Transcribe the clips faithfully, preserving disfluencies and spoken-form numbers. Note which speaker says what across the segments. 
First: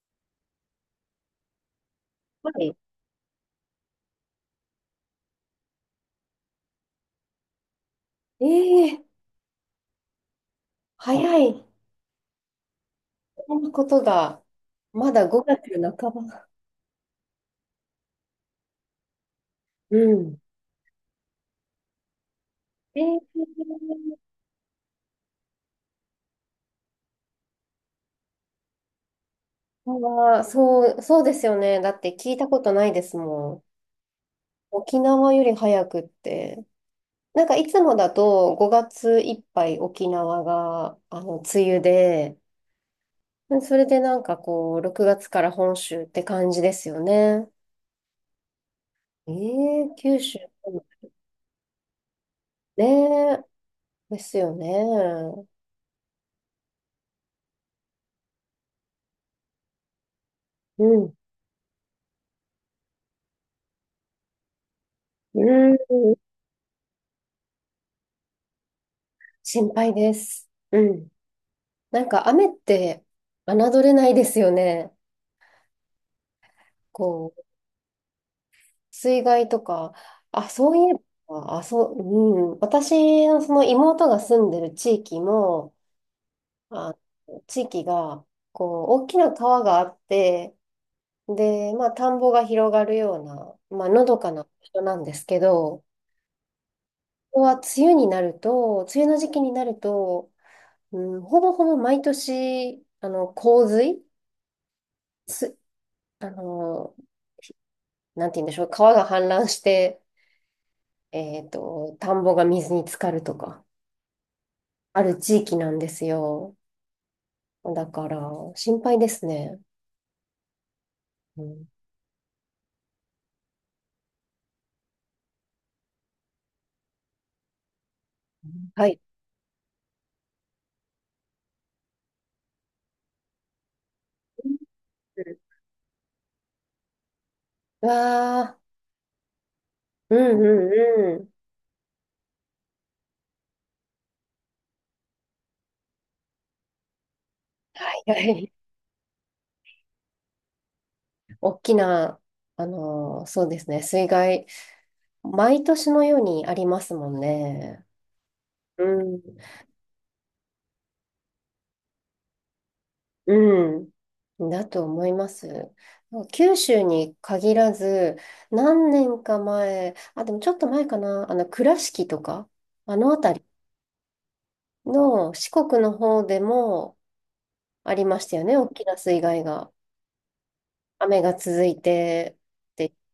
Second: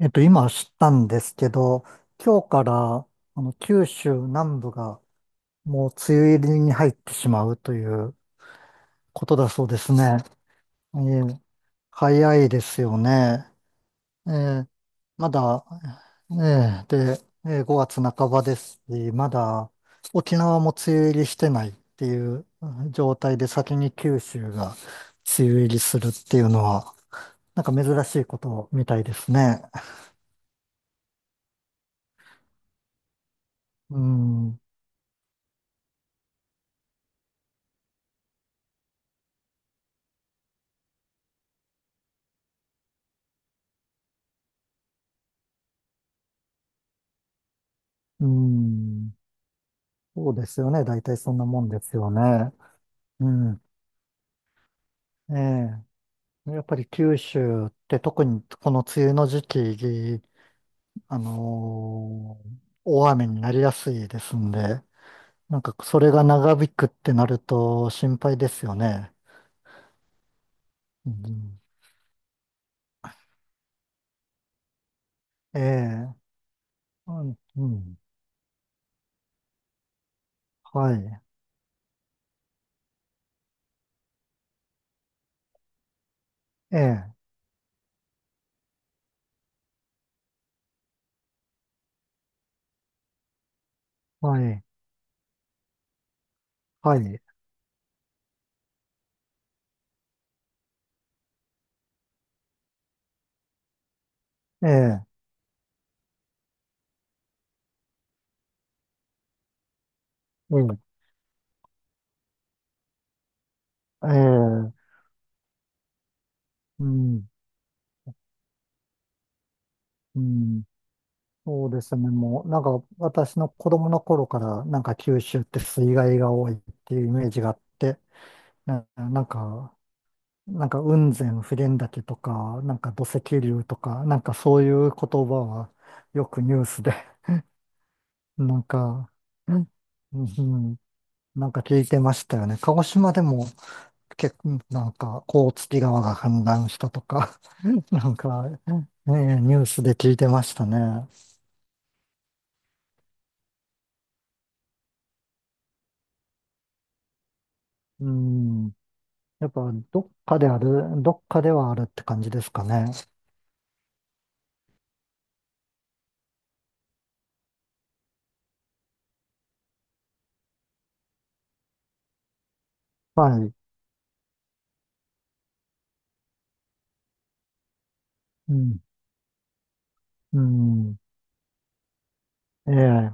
Speaker 1: えっと、今知ったんですけど、今日
Speaker 2: は
Speaker 1: か
Speaker 2: い。
Speaker 1: ら、あの、九州南部がもう梅雨入りに入ってしまうという
Speaker 2: ええ、
Speaker 1: ことだそうですね。え
Speaker 2: 早
Speaker 1: え、
Speaker 2: い。
Speaker 1: 早いですよね。
Speaker 2: そんなこと
Speaker 1: え
Speaker 2: が、
Speaker 1: え、
Speaker 2: まだ
Speaker 1: ま
Speaker 2: 5
Speaker 1: だ、
Speaker 2: 月半
Speaker 1: え
Speaker 2: ば。
Speaker 1: え、で、ええ、ごがつなかばばですし、まだ
Speaker 2: う
Speaker 1: 沖
Speaker 2: ん。
Speaker 1: 縄も梅雨入りしてないっていう、うん、
Speaker 2: ええ、
Speaker 1: 状態で先に九州が梅雨入りするっていうのは、なんか珍しいことみたいですね。
Speaker 2: は、そう、そうですよね。だって聞いたことないですもん。
Speaker 1: うん、
Speaker 2: 沖縄より早くって。なんかいつもだとごがついっぱい沖縄が、あの、梅雨で、それでなんかこう、ろくがつから本州って感じですよね。
Speaker 1: うん、
Speaker 2: ええ、九
Speaker 1: そう
Speaker 2: 州。
Speaker 1: ですよね。大体そんなもんですよね。
Speaker 2: ね
Speaker 1: う
Speaker 2: え、
Speaker 1: ん。
Speaker 2: ですよ
Speaker 1: え
Speaker 2: ね。
Speaker 1: え。やっぱり九州って特にこの梅雨の時期、
Speaker 2: うん。
Speaker 1: あのー大雨になりやすいですんで、
Speaker 2: う
Speaker 1: なんか
Speaker 2: ん。
Speaker 1: それが長引くってなると心配ですよね。
Speaker 2: 心配です。うん。
Speaker 1: うん、
Speaker 2: なんか雨って侮れないですよね。
Speaker 1: ええ。う
Speaker 2: こ
Speaker 1: ん。
Speaker 2: う、
Speaker 1: うん、
Speaker 2: 水害とか、あ、そうい
Speaker 1: は
Speaker 2: え
Speaker 1: い。
Speaker 2: ば、あ、そう、うん。私のその妹が住んでる地域も、
Speaker 1: え
Speaker 2: あ、
Speaker 1: え。
Speaker 2: 地域が、こう、大きな川があって、で、まあ、田んぼが広がるような、まあ、のどか
Speaker 1: は
Speaker 2: な
Speaker 1: い。
Speaker 2: 人なんですけど、
Speaker 1: はい。
Speaker 2: ここは梅雨になると、梅雨の時期になると、うん、ほぼほぼ毎年、あの、洪水、
Speaker 1: ええ。
Speaker 2: す、あの、なんて言うんでしょう、川が氾濫して、
Speaker 1: うん、
Speaker 2: えっと、田んぼが水に浸かるとか、
Speaker 1: ええ。
Speaker 2: ある地域なんですよ。
Speaker 1: うん。
Speaker 2: だから、心配ですね。
Speaker 1: うん。
Speaker 2: うん、
Speaker 1: そうですね。もう、なんか、私の子供の頃から、なんか九州って水害が多いっていうイメージがあって、
Speaker 2: は
Speaker 1: な、
Speaker 2: い。
Speaker 1: なんか、なんか雲仙普賢岳とか、なんか土石流とか、なんか
Speaker 2: うん。
Speaker 1: そういう言葉はよくニュースで、
Speaker 2: わ
Speaker 1: なんか、うん、
Speaker 2: ー、う
Speaker 1: う
Speaker 2: ん
Speaker 1: ん、
Speaker 2: うんうん。
Speaker 1: なんか聞いてましたよね。鹿児島でも結構、なんか、甲突川が氾濫したとか、
Speaker 2: は
Speaker 1: な
Speaker 2: いは
Speaker 1: んか、
Speaker 2: い。
Speaker 1: ね、ニュースで聞いてましたね。
Speaker 2: 大きな、あのーそうですね、水害、毎年のようにありますもんね。
Speaker 1: うん。
Speaker 2: うん。
Speaker 1: やっぱ、どっかである、どっかではあるって感じですかね。
Speaker 2: うん。だと思います。九州に限らず、何年か前、あ、でもちょっと前かな、あの、倉敷とか、あの辺
Speaker 1: は
Speaker 2: り
Speaker 1: い。
Speaker 2: の四国の方でもありましたよ
Speaker 1: う
Speaker 2: ね、大
Speaker 1: ん。
Speaker 2: きな水害が。
Speaker 1: うん。
Speaker 2: 雨が続いて
Speaker 1: え
Speaker 2: って、
Speaker 1: え。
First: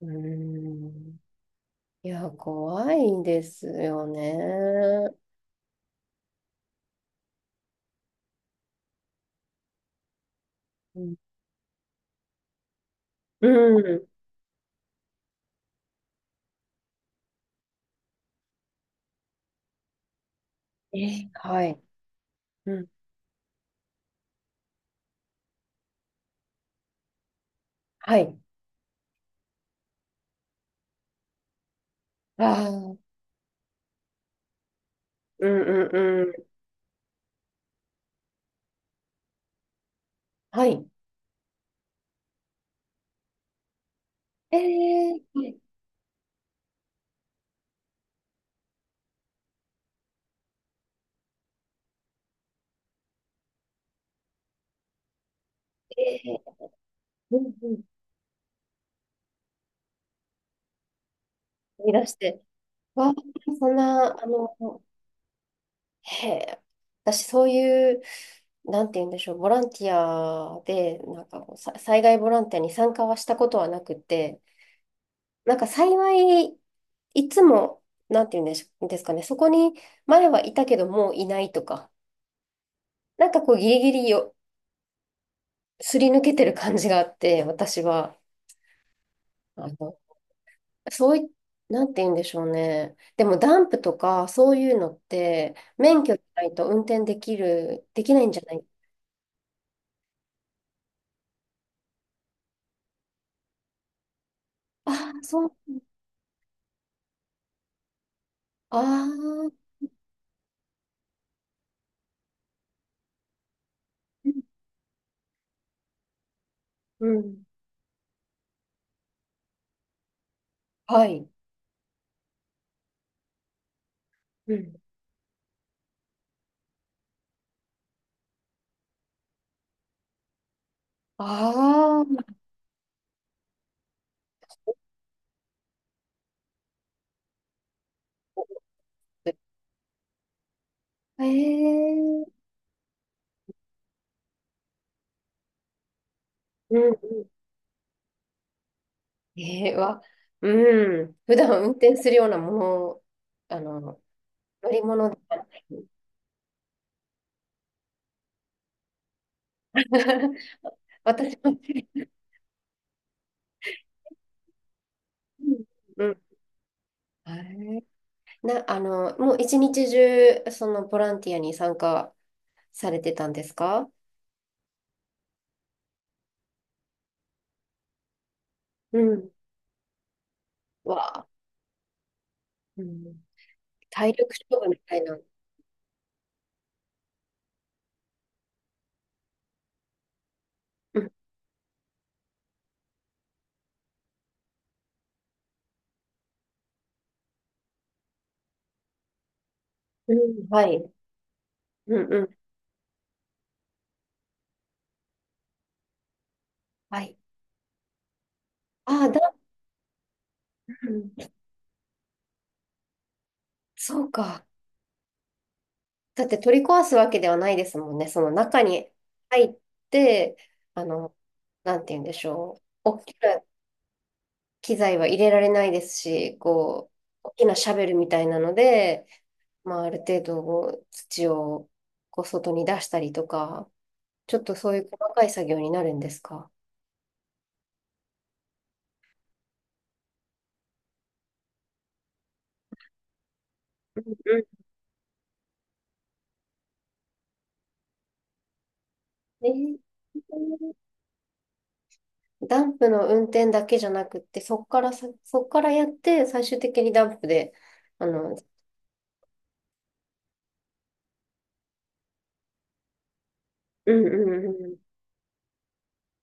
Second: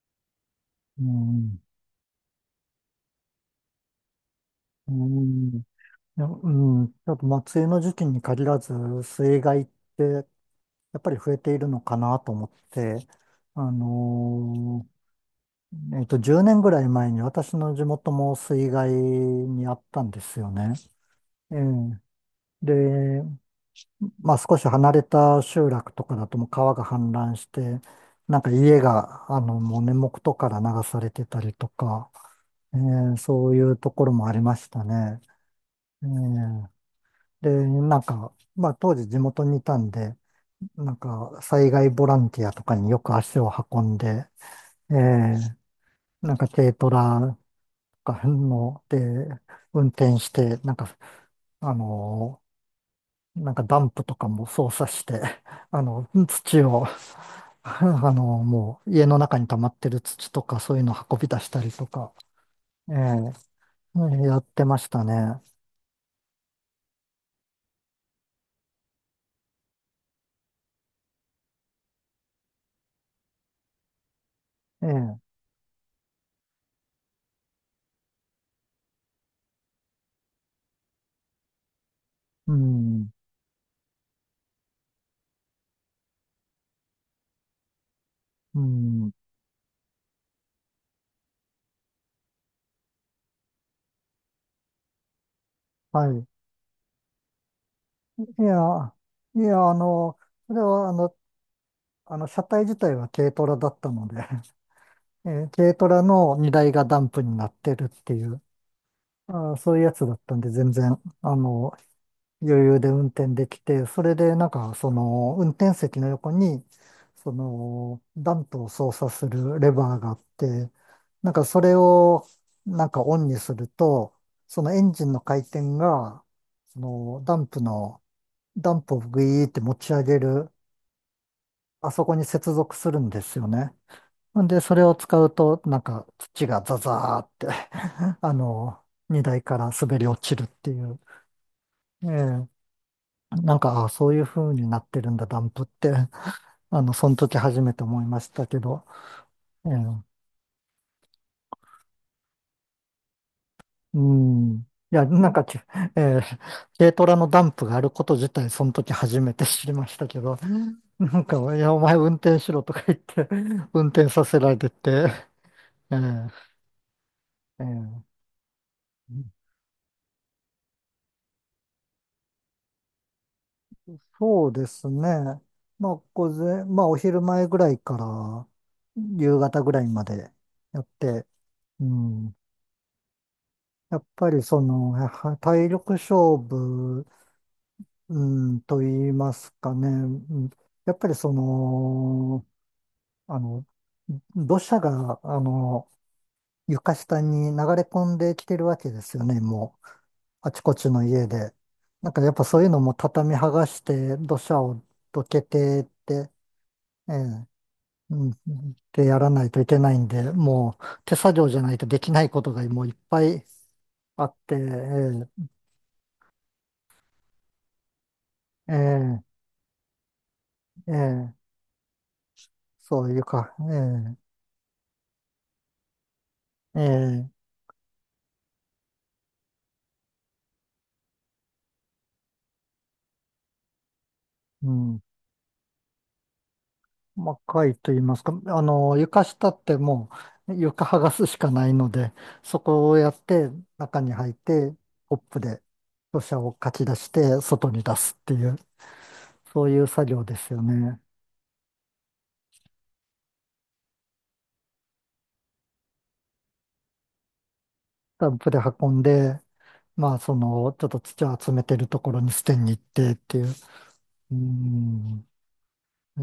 Speaker 2: うー
Speaker 1: う
Speaker 2: ん。
Speaker 1: ん。
Speaker 2: いや、怖いですよ
Speaker 1: う
Speaker 2: ね。
Speaker 1: ん。いや、うん。やっぱ、まあ、梅雨の時期に限らず、水害って、や
Speaker 2: う
Speaker 1: っぱ
Speaker 2: ん。
Speaker 1: り増えているのかなと思って、
Speaker 2: う
Speaker 1: あ
Speaker 2: ん。
Speaker 1: のーえっと、じゅうねんぐらい前に私の地元も水害にあったんですよね。
Speaker 2: え、
Speaker 1: ええ。
Speaker 2: はい。うん。
Speaker 1: で、まあ少し離れた集落とかだともう川が氾濫して、
Speaker 2: はい。
Speaker 1: なんか家が、あの、もう根元から流されてたりとか、
Speaker 2: あ
Speaker 1: え
Speaker 2: あ。
Speaker 1: ーそういうところもありましたね。
Speaker 2: うん
Speaker 1: え
Speaker 2: うんうん。
Speaker 1: ーで、なんか、まあ当時地元にいたんで、
Speaker 2: はい。
Speaker 1: なんか災害ボランティアとかによく足を運んで、
Speaker 2: え
Speaker 1: えー
Speaker 2: ー、
Speaker 1: なんか軽トラとかので運転して、なんか、あのなんかダンプとかも操作して、あの、
Speaker 2: えー
Speaker 1: 土を、
Speaker 2: うん うん。
Speaker 1: あの、もう家の中に溜まってる土とかそういうの運び出したりと
Speaker 2: 飛出
Speaker 1: か、
Speaker 2: して。
Speaker 1: え
Speaker 2: わあ、
Speaker 1: え、
Speaker 2: そん
Speaker 1: う
Speaker 2: な、
Speaker 1: ん、
Speaker 2: あ
Speaker 1: やっ
Speaker 2: の、
Speaker 1: てましたね。
Speaker 2: へえ、私そういう、なんて言うんでしょう、ボランティアで、なんかこう、さ災害ボランティアに参加はしたことはなくて、
Speaker 1: ええ、
Speaker 2: なんか幸い、いつも、なんて言うんでしょですかね、そこに前はいたけどもういないとか、
Speaker 1: うん、
Speaker 2: なんかこう、ギリギリよ、すり抜けてる感じがあって、私は、
Speaker 1: うん、
Speaker 2: あの、そうい、なんて言うんでしょうね。でもダンプとかそういうのって免
Speaker 1: は
Speaker 2: 許じ
Speaker 1: い。
Speaker 2: ゃないと運転できる、できないんじゃ
Speaker 1: い
Speaker 2: ない。
Speaker 1: や、いや、あの、それは、あの、あの、車体自体は軽トラだったので
Speaker 2: ああ、そ
Speaker 1: えー、
Speaker 2: う。
Speaker 1: 軽トラの荷台がダンプになってるっていう、
Speaker 2: あ
Speaker 1: あー、
Speaker 2: あ、
Speaker 1: そういうやつだったんで、全然、あの、余裕で運転できて、それ
Speaker 2: う
Speaker 1: で
Speaker 2: ん。
Speaker 1: なんかその運転席の横にそのダンプを操作するレバーがあって、
Speaker 2: はい。
Speaker 1: なんかそれをなんかオンにすると、
Speaker 2: う
Speaker 1: その
Speaker 2: ん。
Speaker 1: エンジンの回転がそのダンプの、ダンプをグイーって持ち上げる、あそこに
Speaker 2: あ
Speaker 1: 接続するんですよね。んで、それを使うと、なんか土がザザーって あの、荷台から滑り落ちるっていう。
Speaker 2: あ、
Speaker 1: え
Speaker 2: ええ、
Speaker 1: え、なんか、あ、そういう風になってるんだ、ダンプって。
Speaker 2: うん
Speaker 1: あの、その
Speaker 2: うん。
Speaker 1: 時初めて思いましたけど。
Speaker 2: え
Speaker 1: え
Speaker 2: えわ。
Speaker 1: ー
Speaker 2: うん。普段運転するようなもの、あ
Speaker 1: う
Speaker 2: の、
Speaker 1: ん。
Speaker 2: 乗り
Speaker 1: いや、
Speaker 2: 物で
Speaker 1: なん
Speaker 2: はな
Speaker 1: かけ
Speaker 2: い。
Speaker 1: えー軽トラのダンプがあること自体、その時初めて知りましたけど、なん
Speaker 2: 私も。
Speaker 1: か、いや、お前運転しろとか言って、運転させられて、え
Speaker 2: うんうん。
Speaker 1: ー
Speaker 2: は
Speaker 1: え
Speaker 2: い。
Speaker 1: ー
Speaker 2: な、あの、もう一日中、そのボランティアに参加されてたんですか。
Speaker 1: そうですね。まあ、午前、まあ、お昼前ぐらいから
Speaker 2: うん。
Speaker 1: 夕方ぐらいまでやっ
Speaker 2: わ
Speaker 1: て、
Speaker 2: あ、
Speaker 1: うん。
Speaker 2: うん。
Speaker 1: やっ
Speaker 2: 体力
Speaker 1: ぱり
Speaker 2: 勝
Speaker 1: そ
Speaker 2: 負み
Speaker 1: の、
Speaker 2: たいな。
Speaker 1: は体力勝負、うん、と言いますかね。うん。や
Speaker 2: う
Speaker 1: っぱ
Speaker 2: ん、
Speaker 1: りその、あの、土砂が、あの、床下に流れ込んできてるわけですよね、もう、
Speaker 2: うん。
Speaker 1: あち
Speaker 2: は
Speaker 1: こち
Speaker 2: い。
Speaker 1: の家で。
Speaker 2: う
Speaker 1: な
Speaker 2: ん
Speaker 1: んか
Speaker 2: う
Speaker 1: やっ
Speaker 2: ん。
Speaker 1: ぱそういうのも畳剥がして、土砂をどけてって、
Speaker 2: は
Speaker 1: え
Speaker 2: い。
Speaker 1: え、うん、っ
Speaker 2: あ
Speaker 1: て
Speaker 2: あ、
Speaker 1: や
Speaker 2: だ、
Speaker 1: らないといけないんで、
Speaker 2: う
Speaker 1: もう
Speaker 2: ん、
Speaker 1: 手作業じゃないとできないことがもういっぱい
Speaker 2: そう
Speaker 1: あっ
Speaker 2: か。
Speaker 1: て、え
Speaker 2: だって取り壊すわけではないですもんね。その中
Speaker 1: え、
Speaker 2: に
Speaker 1: え
Speaker 2: 入って、あ
Speaker 1: え、
Speaker 2: の、
Speaker 1: ええ、
Speaker 2: なんて言うんでしょう。大
Speaker 1: そ
Speaker 2: き
Speaker 1: う、
Speaker 2: な
Speaker 1: 床、
Speaker 2: 機材は入れられないですし、
Speaker 1: ええ、
Speaker 2: こう、
Speaker 1: え
Speaker 2: 大き
Speaker 1: え、
Speaker 2: なシャベルみたいなので、まあ、ある程度こう土をこう外に出したりとか、ちょっと
Speaker 1: う
Speaker 2: そういう
Speaker 1: ん。
Speaker 2: 細かい作業になるんですか。
Speaker 1: まあ、貝と言いますか、あの、床下ってもう床剥がすしかないので、そこをやって中に入っ
Speaker 2: うん。
Speaker 1: て、コップで土砂をかき出して外に出すっていう、
Speaker 2: え
Speaker 1: そういう作業ですよね。
Speaker 2: ダンプの運転だけじゃなくって、そっからさ、そっからやって、最終的にダンプで、あ
Speaker 1: ダ
Speaker 2: の、
Speaker 1: ンプで運んで、まあ、その、ちょっと土を集めてるところに捨てに行ってっていう。
Speaker 2: うんう
Speaker 1: う
Speaker 2: んうん。
Speaker 1: ん、え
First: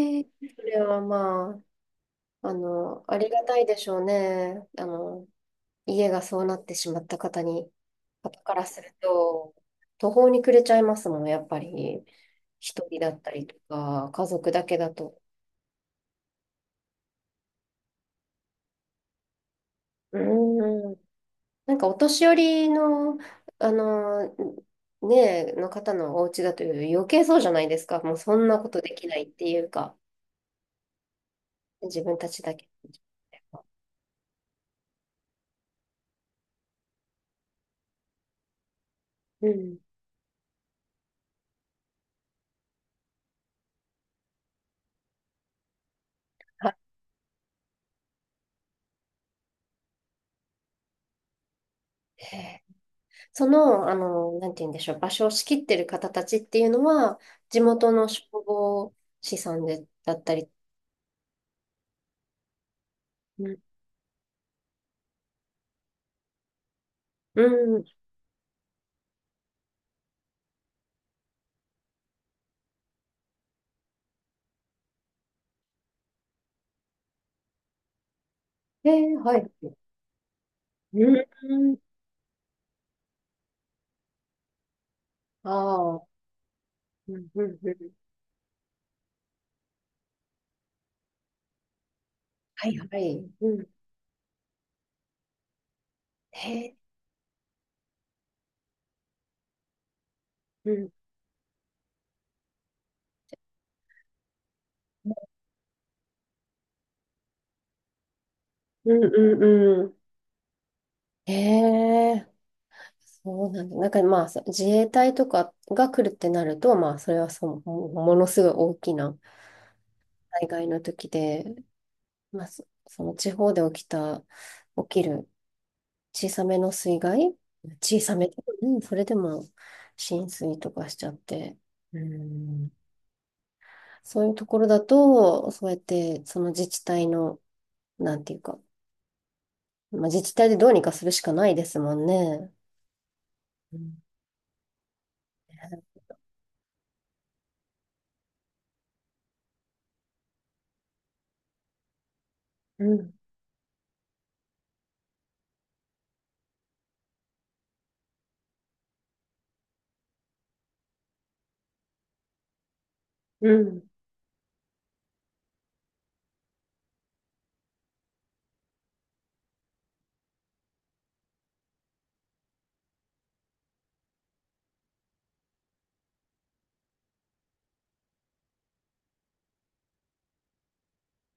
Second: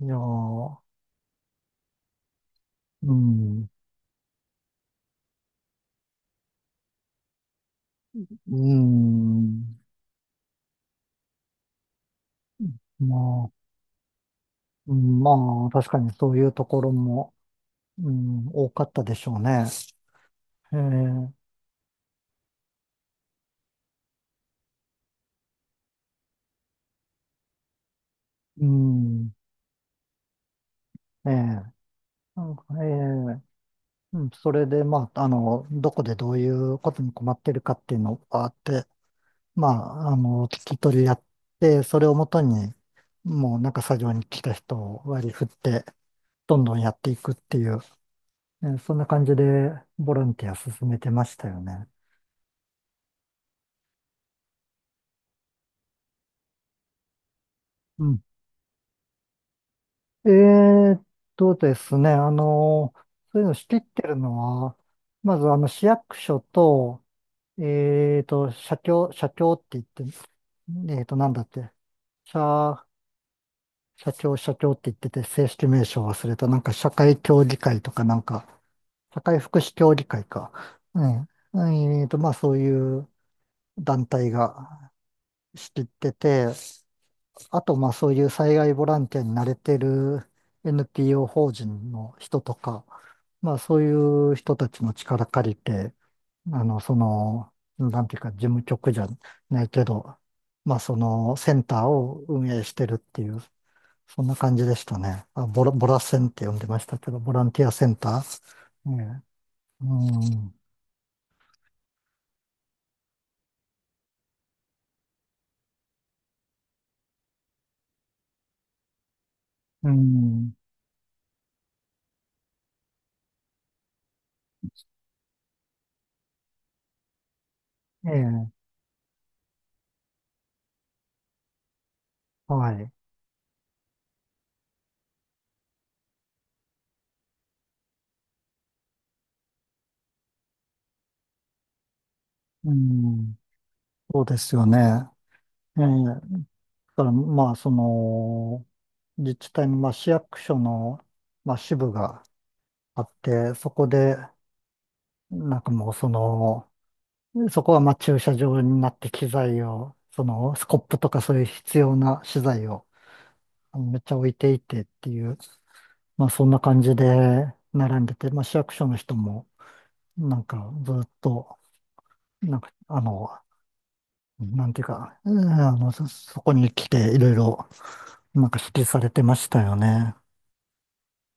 Speaker 1: え、いや
Speaker 2: え。そ
Speaker 1: ー、
Speaker 2: れはまあ、あの、
Speaker 1: う
Speaker 2: ありがたい
Speaker 1: ん、
Speaker 2: でしょうね。あの、家がそうなってしまった方に、方か
Speaker 1: う
Speaker 2: らすると、
Speaker 1: ん、
Speaker 2: 途方に暮れちゃいますもん、やっぱり。一人だ
Speaker 1: ま
Speaker 2: ったり
Speaker 1: あ、
Speaker 2: とか、家族だけだ
Speaker 1: う
Speaker 2: と。
Speaker 1: ん、まあ、確かにそういうところも、うん、多かったでしょうね。え
Speaker 2: うん。
Speaker 1: ー、
Speaker 2: なんかお年寄りの、あの、ねえ、の方のお家だと余計そうじゃないですか。もうそんな
Speaker 1: う
Speaker 2: ことできないっ
Speaker 1: ん、
Speaker 2: ていうか、
Speaker 1: えー、
Speaker 2: 自分たち
Speaker 1: な
Speaker 2: だ
Speaker 1: んか
Speaker 2: け。
Speaker 1: えーうん、それで、まあ、あの、どこでどういうことに困ってるかっていうのがあって、
Speaker 2: う
Speaker 1: ま
Speaker 2: ん。
Speaker 1: あ、あの、聞き取りやって、それをもとに、もうなんか作業に来た人を割り振って、どん
Speaker 2: は
Speaker 1: どんやっていくっていう、えーそんな感じでボランティア進めてましたよね。
Speaker 2: い。へえ。その、あの、なんて言うんでしょう、場所を仕切ってる方たちっていうのは、地元
Speaker 1: う
Speaker 2: の
Speaker 1: ん。
Speaker 2: 消防士さんで、だっ
Speaker 1: え
Speaker 2: たり。
Speaker 1: ーっとですね、あの、そうい
Speaker 2: う
Speaker 1: うの
Speaker 2: ん。
Speaker 1: 仕切ってるのは、まずあの市役所と、
Speaker 2: うん。
Speaker 1: えーっと、社協、社協って言って、えーっと、なんだって、社、社協、社協って言ってて、正式名称忘れた、なんか社会協議会とか、なんか、
Speaker 2: えー
Speaker 1: 社
Speaker 2: は
Speaker 1: 会
Speaker 2: い。
Speaker 1: 福祉協議会か。う
Speaker 2: う
Speaker 1: ん。
Speaker 2: ん。
Speaker 1: えーっと、まあそういう団体が
Speaker 2: あ
Speaker 1: 仕切っ
Speaker 2: あ。
Speaker 1: てて、
Speaker 2: うん、うん、
Speaker 1: あ
Speaker 2: う
Speaker 1: と、まあ
Speaker 2: ん。
Speaker 1: そういう災害ボランティアに慣れてる エヌピーオー 法人の人と
Speaker 2: はい、
Speaker 1: か、
Speaker 2: はい。う
Speaker 1: まあ
Speaker 2: ん。
Speaker 1: そういう人たちの力借りて、
Speaker 2: へ
Speaker 1: あ
Speaker 2: え。
Speaker 1: の、その、なんていうか、事務局じゃないけど、
Speaker 2: う
Speaker 1: まあ
Speaker 2: ん。
Speaker 1: そのセンターを運営してるっていう、そんな感じでしたね。あ、ボラ、ボラセンって呼んでましたけど、ボランティアセンター。
Speaker 2: うん
Speaker 1: ね、
Speaker 2: うんう
Speaker 1: う
Speaker 2: ん。
Speaker 1: ん、
Speaker 2: へえ、そうなんだ。なんかまあ、そ自衛隊とかが来るってなると、まあ、それはその、もものすごい大きな
Speaker 1: う
Speaker 2: 災
Speaker 1: ん、
Speaker 2: 害の時で、まあ、そ、その地方で起きた、起きる小さめの水害、小
Speaker 1: え
Speaker 2: さめ、
Speaker 1: え、
Speaker 2: うん、それでも浸水とかしちゃって、うん、
Speaker 1: はい。
Speaker 2: そういうところだと、そうやって、その自治体の、なんていうか、まあ、自治体でどうにかするしかないですもんね。
Speaker 1: うん、
Speaker 2: うん、
Speaker 1: そうですよね。ええ、だから、まあ、その、自治体の、まあ、市役所の、まあ、支部が
Speaker 2: う
Speaker 1: あっ
Speaker 2: ん、
Speaker 1: て、そこで、なんかもう、その、そこは、まあ、駐車場になって機材を、その、スコップとかそういう必要な資材を、
Speaker 2: う
Speaker 1: あ
Speaker 2: ん
Speaker 1: のめっちゃ置いていてっていう、まあ、そんな感じで並んでて、まあ、市役所の人も、なんか、ずっと、なんか、あの、なんていうか、うん、あの、そ、そこに来て、いろいろ、なんか指示されてましたよね。